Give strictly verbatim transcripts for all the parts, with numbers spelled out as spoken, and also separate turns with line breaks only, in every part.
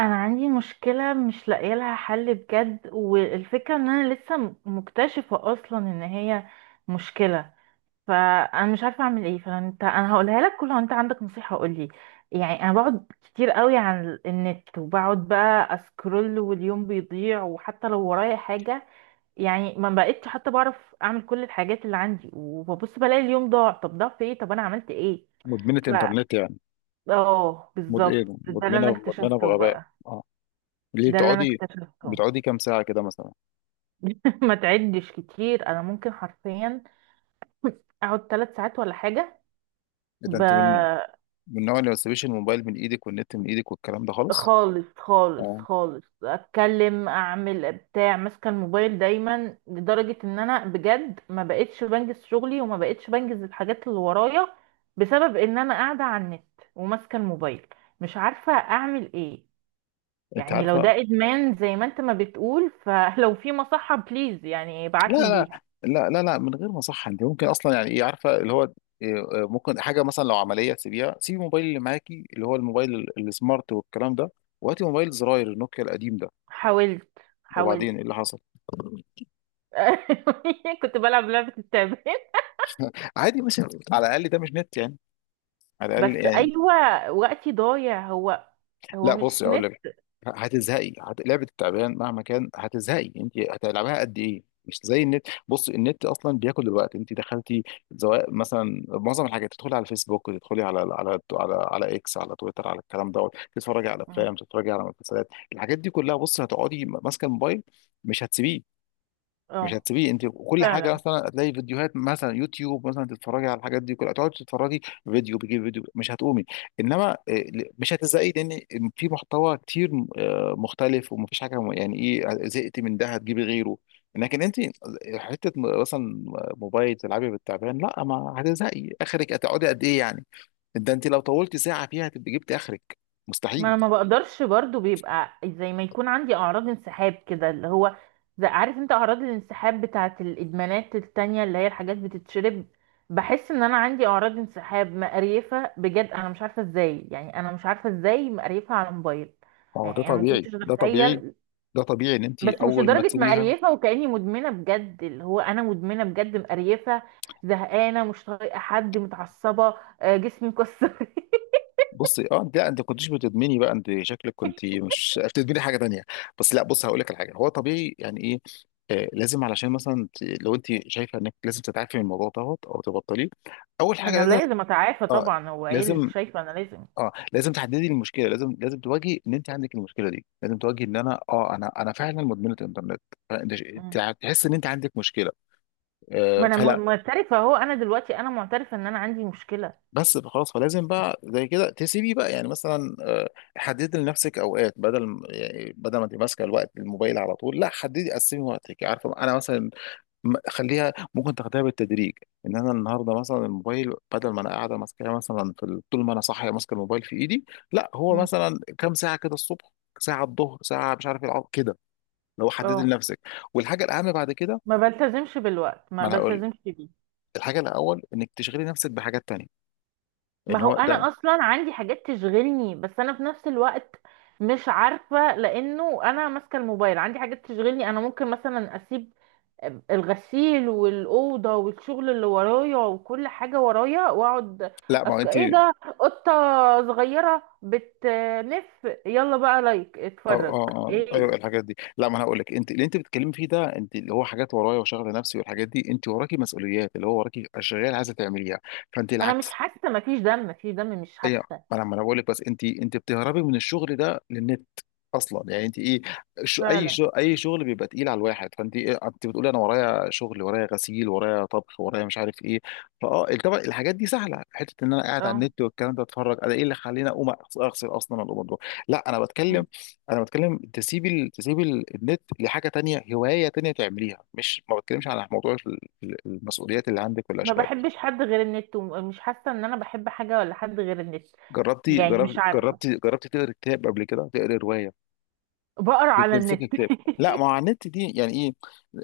انا عندي مشكله مش لاقيه لها حل بجد، والفكره ان انا لسه م- مكتشفه اصلا ان هي مشكله. فانا مش عارفه اعمل ايه، فانت انا هقولها لك كلها وانت عندك نصيحه قولي. يعني انا بقعد كتير قوي على النت، وبقعد بقى اسكرول واليوم بيضيع، وحتى لو ورايا حاجه يعني ما بقتش حتى بعرف اعمل كل الحاجات اللي عندي، وببص بلاقي اليوم ضاع. طب ضاع في ايه؟ طب انا عملت ايه؟
مدمنة
ف
انترنت يعني
اه،
مد... ايه
بالظبط ده اللي انا
مدمنة مدمنة
اكتشفته
بغباء
بقى.
اه، ليه
ده اللي انا
بتقعدي؟
اكتشفته.
بتقعدي كام ساعة كده مثلا؟
ما تعدش كتير، انا ممكن حرفيا اقعد ثلاث ساعات ولا حاجه.
اذا
ب...
انت من من النوع اللي ما تسيبيش الموبايل من ايدك والنت من ايدك والكلام ده خالص.
خالص خالص
اه،
خالص، اتكلم، اعمل، بتاع، ماسكه الموبايل دايما، لدرجه ان انا بجد ما بقتش بنجز شغلي، وما بقتش بنجز الحاجات اللي ورايا، بسبب ان انا قاعده على النت وماسكه الموبايل. مش عارفه اعمل ايه.
انت
يعني لو
عارفة؟
ده ادمان زي ما انت ما بتقول، فلو في مصحه، بليز يعني
لا
ابعتني
لا
ليها.
لا لا لا من غير ما صح؟ انت ممكن اصلا، يعني ايه، عارفة اللي هو إيه، آه، ممكن حاجة مثلا لو عملية تسيبيها، سيبي الموبايل اللي معاكي اللي هو الموبايل ال- السمارت والكلام ده، وهاتي موبايل زراير النوكيا القديم ده.
حاولت، حاولت.
وبعدين ايه اللي حصل؟
كنت بلعب لعبة التعبان.
عادي ماشي، على الاقل ده مش نت يعني، على الاقل
بس
يعني.
أيوة، وقتي ضايع هو، هو
لا بصي
مش
اقول
نت.
لك، هتزهقي، هت... لعبه التعبان مهما كان هتزهقي، انت هتلعبها قد ايه؟ مش زي النت. بصي النت اصلا بياكل الوقت، انت دخلتي سواء مثلا معظم الحاجات، تدخلي على الفيسبوك، تدخلي على على على على اكس، على تويتر، على الكلام دوت، تتفرجي على
مم.
افلام، تتفرجي على مسلسلات، الحاجات دي كلها بصي هتقعدي ماسكه الموبايل، مش هتسيبيه. مش
اه،
هتسيبيه انت. كل حاجه
فعلا.
مثلا هتلاقي فيديوهات مثلا يوتيوب مثلا، تتفرجي على الحاجات دي كلها، تقعدي تتفرجي، فيديو بيجيب فيديو، مش هتقومي. انما آه، ل- مش هتزهقي لان في محتوى كتير آه، مختلف، ومفيش حاجه م- يعني ايه، زهقتي من ده هتجيبي غيره. لكن انت آه، حته م- مثلا موبايل تلعبي بالتعبان، لا ما هتزهقي، اخرك هتقعدي قد ايه يعني؟ ده انت لو طولتي ساعه فيها هتبقي جبتي اخرك،
ما
مستحيل.
أنا ما بقدرش برضو، بيبقى زي ما يكون عندي أعراض انسحاب كده، اللي هو زي، عارف انت أعراض الانسحاب بتاعة الإدمانات التانية، اللي هي الحاجات بتتشرب. بحس ان انا عندي اعراض انسحاب مقريفه بجد، انا مش عارفه ازاي، يعني انا مش عارفه ازاي مقريفه على موبايل.
ما هو ده
يعني انا ما
طبيعي،
كنتش
ده طبيعي.
اتخيل.
ده طبيعي ان انت
بس مش
اول ما
لدرجة
تسيبيها.
مقريفة، وكأني مدمنة بجد، اللي هو أنا مدمنة بجد مقريفة. زهقانة، مش طايقة حد، متعصبة، آه، جسمي مكسر.
بصي اه، انت لا، انت كنتش بتدمني بقى، انت شكلك كنت مش بتدمني حاجه تانية. بس لا، بص هقول لك الحاجه، هو طبيعي يعني ايه. آه، لازم علشان مثلا ت- لو انت شايفه انك لازم تتعافي من الموضوع دوت او تبطليه، اول حاجه
أنا
لازم،
لازم أتعافى
اه،
طبعا. هو إيه اللي
لازم،
شايفة أنا لازم؟
اه، لازم تحددي المشكله، لازم، لازم تواجهي ان انت عندك المشكله دي، لازم تواجهي ان انا اه، انا انا فعلا مدمنه انترنت. فانت ش-
مم.
تع- تحس ان انت عندك مشكله.
ما
آه،
أنا م-
فلا،
معترفة أهو. أنا دلوقتي أنا معترفة إن أنا عندي مشكلة.
بس بقى خلاص، فلازم بقى زي كده تسيبي بقى يعني مثلا، آه، حددي لنفسك اوقات، بدل م- يعني بدل ما تبقى ماسكه الوقت الموبايل على طول، لا، حددي، قسمي وقتك. عارفه انا مثلا م- خليها ممكن تاخديها بالتدريج، ان انا النهارده مثلا الموبايل بدل ما انا قاعده ماسكاه مثلا في ال- طول ما انا صاحيه ماسكه الموبايل في ايدي، لا، هو
مم.
مثلا كام ساعه كده الصبح، ساعه الظهر، ساعه مش عارف العصر كده، لو حددي
أه.
لنفسك. والحاجه الاهم بعد كده،
ما بلتزمش بالوقت، ما
ما انا هقول لك،
بلتزمش بيه.
الحاجه الاول انك تشغلي نفسك بحاجات تانية.
ما
ان
هو
هو ده.
أنا أصلا عندي حاجات تشغلني، بس أنا في نفس الوقت مش عارفة، لأنه أنا ماسكة الموبايل. عندي حاجات تشغلني، أنا ممكن مثلا أسيب الغسيل والأوضة والشغل اللي ورايا وكل حاجة ورايا وأقعد.
لا ما هو
أصل
انت،
إيه ده؟ قطة صغيرة بتنف، يلا بقى لايك
اه
اتفرج.
اه اه ايوه
إيه؟
الحاجات دي. لا ما انا هقول لك، انت اللي انت بتتكلمي فيه ده، انت اللي هو حاجات ورايا وشغل نفسي والحاجات دي، انت وراكي مسؤوليات، اللي هو وراكي اشغال عايزه تعمليها، فانت
ما أنا مش
العكس.
حاسة، مفيش دم، مفيش دم، مش
ايه،
حاسة.
ما انا ما انا بقول لك، بس انت، انت بتهربي من الشغل ده للنت اصلا، يعني انت ايه؟ شو اي
فعلا.
شو اي شغل بيبقى تقيل على الواحد فانت؟ إيه انت بتقولي انا ورايا شغل، ورايا غسيل، ورايا طبخ، ورايا مش عارف ايه. فاه، طبعا الحاجات دي سهله، حته ان انا قاعد على
اه،
النت والكلام ده اتفرج، انا ايه اللي خليني اقوم أغس- اغسل اصلا، ولا أقوم أطبخ؟ لا انا بتكلم، انا بتكلم تسيبي ال- تسيبي ال- النت لحاجه تانية، هوايه تانية تعمليها، مش ما بتكلمش على موضوع ال- ال- المسؤوليات اللي عندك
ما
والاشغال.
بحبش حد غير النت، ومش حاسة إن أنا بحب حاجة ولا حد غير النت.
جربتي
يعني مش
جربتي
عارفة،
جربتي جربتي تقري كتاب قبل كده، تقري روايه،
بقرا على
تمسكي
النت.
كتاب؟ لا، ما هو على النت دي يعني ايه؟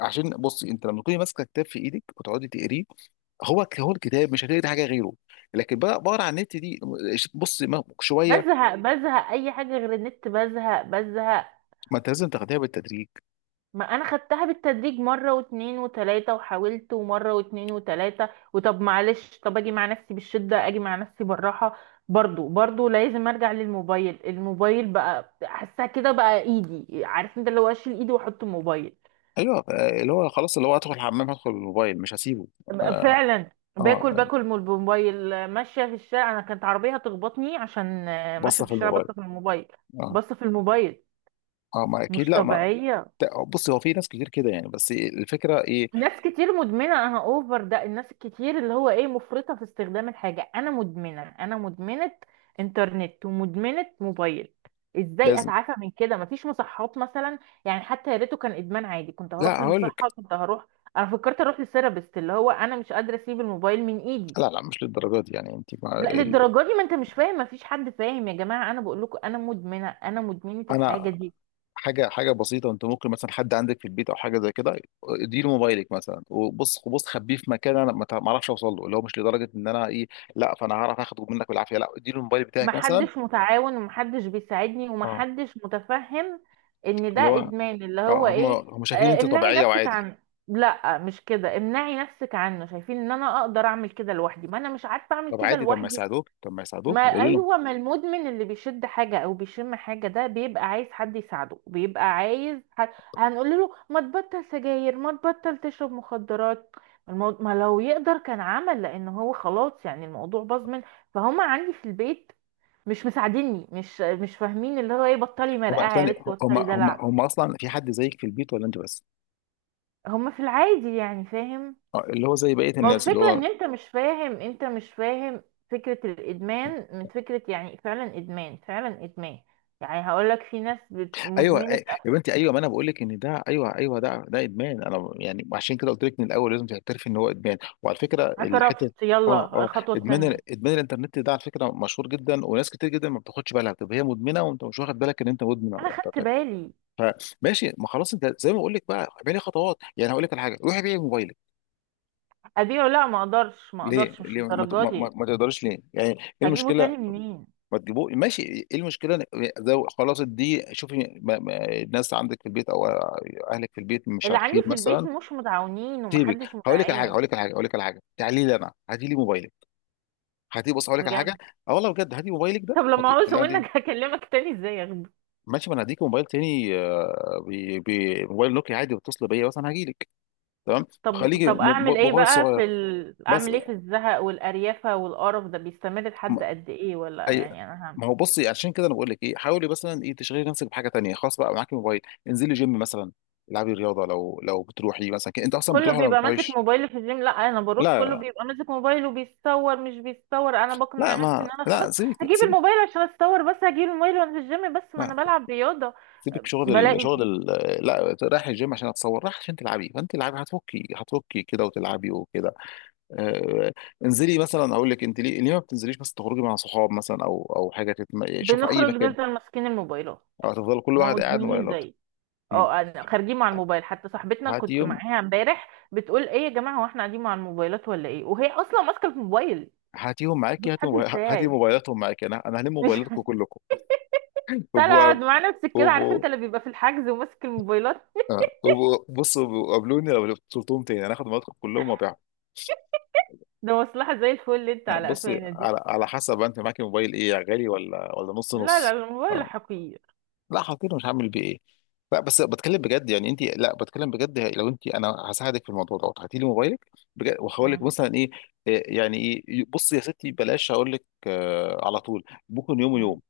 عشان بصي انت لما تكوني ماسكه كتاب في ايدك وتقعدي تقريه، هو هو الكتاب مش هتقري حاجه غيره. لكن بقى بقرا على النت دي، بصي ما- شويه.
بزهق بزهق، أي حاجة غير النت بزهق بزهق.
ما انت لازم تاخديها بالتدريج.
ما انا خدتها بالتدريج مره واتنين وتلاته، وحاولت ومره واتنين وتلاته، وطب معلش، طب اجي مع نفسي بالشده، اجي مع نفسي بالراحه، برضو برضو لازم ارجع للموبايل. الموبايل بقى حاسها كده بقى ايدي، عارف انت اللي هو اشيل ايدي واحط موبايل
ايوه، آه، اللي هو خلاص اللي هو ادخل الحمام هدخل بالموبايل مش هسيبه.
بقى
اه،
فعلا. باكل
آه،
باكل من الموبايل، ماشيه في الشارع، انا كانت عربيه هتخبطني عشان آه، ماشيه
بصه
في
في
الشارع بس
الموبايل.
في الموبايل،
اه
بس في الموبايل.
اه، ما اكيد،
مش
لا ما.
طبيعيه.
بصي هو في ناس كتير كده يعني، بس الفكره ايه.
ناس كتير مدمنة، انا اوفر ده، الناس الكتير اللي هو ايه، مفرطة في استخدام الحاجة، انا مدمنة، انا مدمنة انترنت ومدمنة موبايل. ازاي
لازم.
اتعافى من كده؟ مفيش مصحات مثلا؟ يعني حتى يا ريته كان ادمان عادي، كنت
لا
هروح
هقول لك،
لمصحة، كنت هروح. انا فكرت اروح لثيرابيست، اللي هو انا مش قادرة اسيب الموبايل من ايدي.
لا لا مش للدرجه دي يعني، انت مع
لا
ال-
للدرجة دي، ما انت مش فاهم، مفيش حد فاهم، يا جماعة انا بقول لكم انا مدمنة، انا مدمنة
انا.
الحاجة دي.
حاجه، حاجه بسيطه، انت ممكن مثلا حد عندك في البيت او حاجه زي كده، اديله موبايلك مثلا، وبص بص خبيه في مكان، انا ما تع- ما اعرفش اوصل له، اللي هو مش لدرجه ان انا ايه، لا فانا هعرف اخده منك بالعافيه، لا اديله الموبايل بتاعك مثلا.
محدش متعاون، ومحدش بيساعدني،
اه.
ومحدش متفهم ان ده
اللي هو
ادمان اللي هو
اه، هم
ايه.
هم شايفين
آه،
انت
امنعي
طبيعيه
نفسك
وعادي.
عنه. لا مش كده امنعي نفسك عنه، شايفين ان انا اقدر اعمل كده لوحدي، ما انا مش عارفه اعمل
طب
كده
عادي، طب ما
لوحدي.
يساعدوك، طب ما
ما
يساعدوك، يقولوا لهم.
ايوه، ما المدمن اللي بيشد حاجه او بيشم حاجه ده بيبقى عايز حد يساعده، بيبقى عايز حد. هنقول له ما تبطل سجاير، ما تبطل تشرب مخدرات؟ المو... ما لو يقدر كان عمل، لان هو خلاص يعني الموضوع باظ منه. فهم عندي في البيت مش مساعديني، مش مش فاهمين اللي هو ايه، بطلي
هم
مرقعه يا
ثاني،
بنت،
هم
بطلي
هم
دلع.
هم اصلا في حد زيك في البيت ولا انت بس؟
هما في العادي يعني فاهم.
اه، اللي هو زي بقيه
ما هو
الناس، اللي
الفكره
هو
ان انت مش فاهم، انت مش فاهم فكره الادمان، من فكره يعني فعلا ادمان، فعلا ادمان. يعني هقول لك في ناس بت-
ايوه،
مدمنه.
أي- يا بنتي ايوه، ما انا بقول لك ان ده ايوه، ايوه ده، ده ادمان. انا يعني عشان كده قلت لك من الاول لازم تعترفي ان هو ادمان. وعلى فكره الحته
اعترفت،
اه
يلا
اه،
الخطوه
ادمان
التانية.
ال- ادمان الانترنت ده على فكره مشهور جدا، وناس كتير جدا ما بتاخدش بالها، بتبقى هي مدمنه وانت مش واخد بالك ان انت مدمن على
انا خدت
الانترنت.
بالي.
فماشي، ما خلاص انت زي ما بقول لك بقى اعملي خطوات، يعني هقول لك على حاجه، روحي بيعي موبايلك.
ابيعه؟ لا ما اقدرش، ما
ليه؟
اقدرش، مش
ليه ما, ت- ما,
الدرجه
ما
دي.
ما تقدرش ليه؟ يعني ايه
هجيبه
المشكله؟
تاني منين؟
ما تجيبوه، ماشي، ايه المشكله؟ ده خلاص دي، شوفي ما، ما الناس عندك في البيت او اهلك في البيت مش
اللي عندي
عارفين
في البيت
مثلا.
مش متعاونين،
سيبك،
ومحدش
هقول لك على حاجه
متعاون.
هقول لك على حاجه هقول لك على حاجه، تعالي لي انا، هاتي لي موبايلك. هاتي بص، هقول لك على
بجد؟
حاجه، اه والله بجد، هاتي موبايلك ده،
طب لما
هاتي خلي
عاوزه
عندي.
منك هكلمك تاني؟ ازاي اخبار؟
ماشي، ما انا هديك موبايل تاني، آه، بي- بي- موبايل نوكيا عادي، بتصل بيا مثلا هجيلك. تمام.
طب
خليكي
طب
مو- مو-
اعمل ايه
موبايل
بقى
صغير
في ال...
بس.
اعمل ايه في الزهق والاريافه والقرف ده؟ بيستمر لحد قد ايه؟ ولا
اي،
يعني انا هم.
ما هو بصي عشان كده انا بقول لك ايه، حاولي مثلا ايه تشغلي نفسك بحاجه تانية. خلاص بقى معاكي موبايل، انزلي جيم مثلا، العبي رياضه، لو لو بتروحي مثلا، ك- انت اصلا
كله
بتروحي ولا ما
بيبقى ماسك
بتروحيش؟
موبايل في الجيم، لا انا بروح،
لا
كله
لا
بيبقى ماسك موبايل وبيتصور. مش بيتصور، انا بقنع
لا
نفسي
ما
ان انا
لا
خلاص
سيبك،
هجيب
سيبك.
الموبايل عشان اتصور. بس هجيب الموبايل وانا في الجيم، بس ما انا
لا
بلعب رياضه.
سيبك، شغل ال...
بلاقي.
شغل ال... لا رايح الجيم عشان اتصور، رايح عشان تلعبي، فانت العبي، هتفكي، هتفكي كده وتلعبي وكده. آه... انزلي مثلا اقول لك انت، ليه ليه ما بتنزليش مثلا تخرجي مع صحاب مثلا، او او حاجه تتم... شوف اي
بنخرج
مكان.
نفضل ماسكين الموبايلات،
او هتفضل كل
ما
واحد قاعد
مدمنين
موبايلات.
زي.
مم.
اه، انا خارجين مع الموبايل، حتى صاحبتنا
هاتي
كنت
يوم،
معاها امبارح بتقول ايه يا جماعه هو احنا قاعدين مع الموبايلات ولا ايه، وهي اصلا ماسكه الموبايل.
هاتيهم
مش
معاكي، هاتي
حد
موبايل، هاتي
يساعد،
موبايلاتهم معاكي، انا انا هلم
مش
موبايلاتكم كلكم
تقعد
وابقوا.
مع نفسك كده، عارف
وابقوا،
انت اللي بيبقى في الحجز وماسك الموبايلات.
آه، وابقوا- بصوا قابلوني لو بتلتهم تاني انا هاخد موبايلاتكم كلهم وابيعهم.
ده مصلحة زي الفل اللي انت
آه،
على
بصي،
قفانا دي.
على على حسب، انت معاكي موبايل ايه؟ غالي ولا ولا نص
لا لا
نص؟
الموبايل
آه،
حقير.
لا حاطينه مش هعمل بيه ايه. لا بس بتكلم بجد يعني انت، لا بتكلم بجد، لو انت انا هساعدك في الموضوع دوت، هاتي لي موبايلك بجد، وهقول لك
مم.
مثلا ايه. إيه يعني ايه، بصي يا ستي بلاش هقول لك آه، على طول، ممكن يوم
مم.
ويوم،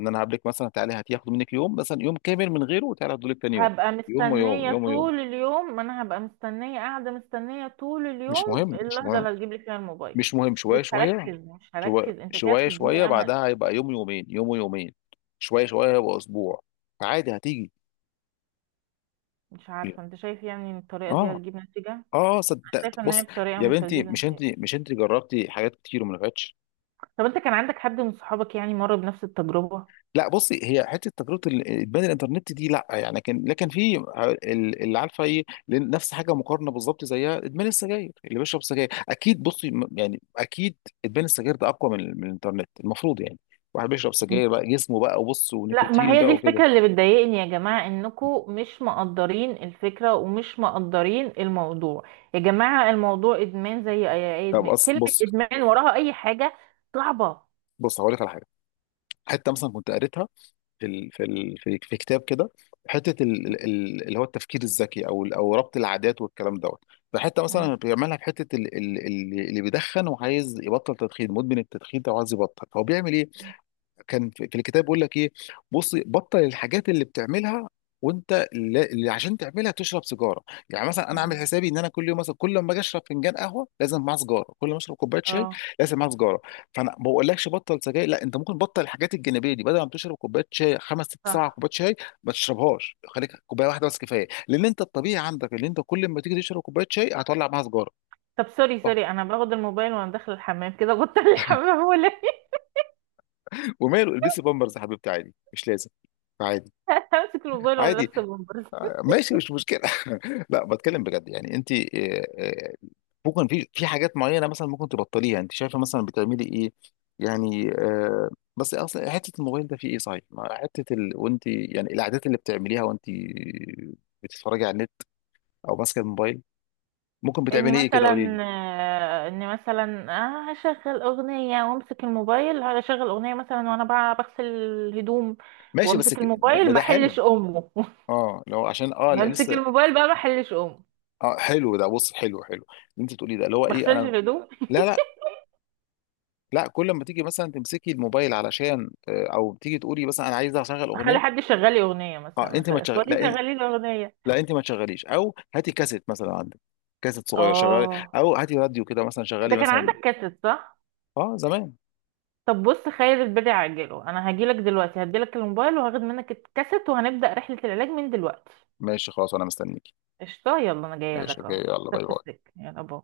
ان انا هقابلك مثلا تعالي هتاخده منك يوم، مثلا يوم كامل من غيره، وتعالي هديه لك تاني يوم.
هبقى
يوم ويوم،
مستنية
يوم ويوم.
طول اليوم، ما انا هبقى مستنية، قاعدة مستنية طول
مش
اليوم
مهم، مش
اللحظة
مهم.
اللي هتجيب لي فيها الموبايل.
مش مهم،
مش
شويه شويه،
هركز، مش
شويه
هركز، انت كده
شويه شويه
بتديني امل.
بعدها هيبقى يوم يومين، يوم ويومين، شويه شويه هيبقى اسبوع، فعادي هتيجي.
مش عارفة انت شايف يعني ان الطريقة دي
اه،
هتجيب نتيجة؟ انا
اه صدقت
شايفة ان هي
بص.
بطريقة
يا
مش
بنتي
هتجيب
مش انت،
نتيجة.
مش انت جربتي حاجات كتير وما نفعتش؟
طب انت كان عندك حد من صحابك يعني مر بنفس التجربة؟
لا بصي هي حته تجربه ال- البنى الانترنت دي لا يعني، لكن لكن في ال- اللي عارفه ايه، لأن نفس حاجه مقارنه بالظبط زيها ادمان السجاير، اللي بيشرب سجاير اكيد بصي م- يعني اكيد ادمان السجاير ده اقوى من, من الانترنت المفروض يعني. واحد بيشرب سجاير بقى جسمه بقى وبص
لا ما
ونيكوتين
هي دي
بقى وكده.
الفكرة اللي بتضايقني، يا جماعة انكم مش مقدرين الفكرة، ومش مقدرين الموضوع. يا جماعة الموضوع ادمان زي اي أي
طب
ادمان،
أص-
كلمة
بص،
ادمان وراها اي حاجة صعبة.
بص هقول لك على حاجه، حته مثلا كنت قريتها في ال في ال في في كتاب كده، حته ال- ال- ال- اللي هو التفكير الذكي، او ال- او ربط العادات والكلام دوت، فحته
مم.
مثلا بيعملها في حته ال- ال- ال- اللي بيدخن وعايز يبطل تدخين، مدمن التدخين ده وعايز يبطل، هو بيعمل ايه؟ كان في في الكتاب بيقول لك ايه، بصي بطل الحاجات اللي بتعملها وانت اللي اللي عشان تعملها تشرب سيجاره. يعني مثلا انا عامل
مم.
حسابي ان انا كل يوم مثلا، كل ما اجي اشرب فنجان قهوه لازم معاه سيجاره، كل ما اشرب كوبايه شاي
اه
لازم معاه سيجاره. فانا ما بقولكش بطل سجاير، لا، انت ممكن بطل الحاجات الجانبيه دي، بدل ما تشرب كوبايه شاي خمس ست سبع
صح.
كوبايات شاي، ما تشربهاش، خليك كوبايه واحده بس كفايه، لان انت الطبيعي عندك ان انت كل ما تيجي تشرب كوبايه شاي هتولع معاها سيجاره.
طب سوري
صح،
سوري، انا باخد الموبايل وانا داخلة الحمام كده، بطل الحمام ولا إيه؟
وماله البسي بامبرز يا حبيبتي، عادي مش لازم. عادي.
امسك الموبايل وانا
عادي،
لابسة.
ماشي، مش مشكله. لا بتكلم بجد يعني انت، آه، آه، ممكن في في حاجات معينه مثلا ممكن تبطليها، انت شايفه مثلا بتعملي ايه؟ يعني آه، بس اصلا حته الموبايل ده فيه ايه صحيح، ما حته ال... وانت يعني، العادات اللي بتعمليها وانت بتتفرجي على النت او ماسكه الموبايل، ممكن
اني
بتعملي ايه كده، قولي لي.
مثلا، آه، اني مثلا، آه، هشغل اغنيه وامسك الموبايل، هشغل اغنيه مثلا وانا بقى بغسل الهدوم،
ماشي، بس
وامسك
ك-
الموباil
ما
ما
ده حلو.
احلش امه.
اه لو عشان اه، لا،
بمسك
لسه.
الموبايل بقى ما احلش امه.
اه حلو ده، بص حلو حلو، اللي انت بتقوليه ده اللي هو
ما
ايه
اغسلش
انا.
الهدوم.
لا لا لا كل ما تيجي مثلا تمسكي الموبايل علشان آه، او تيجي تقولي مثلا انا عايزه اشغل
اخلي
اغنيه.
حد يشغل لي اغنيه،
اه،
مثلا
انت
أخ-
ما تشغل، لا
اخواتي
إن-
شغالين لي اغنيه.
لا انت ما تشغليش، او هاتي كاسيت مثلا عندك، كاسيت صغير شغلي،
اه
او هاتي راديو كده مثلا
انت
شغلي
كان
مثلا.
عندك كاسيت صح.
اه زمان.
طب بص، خير البدع عاجله، انا هجيلك دلوقتي، هديلك الموبايل وهاخد منك الكاسيت، وهنبدا رحله العلاج من دلوقتي.
ماشي خلاص انا مستنيكي.
قشطه، يلا انا جايه
ماشي
لك
اوكي،
اهو.
يلا باي
سبت
باي.
السك، يلا باي.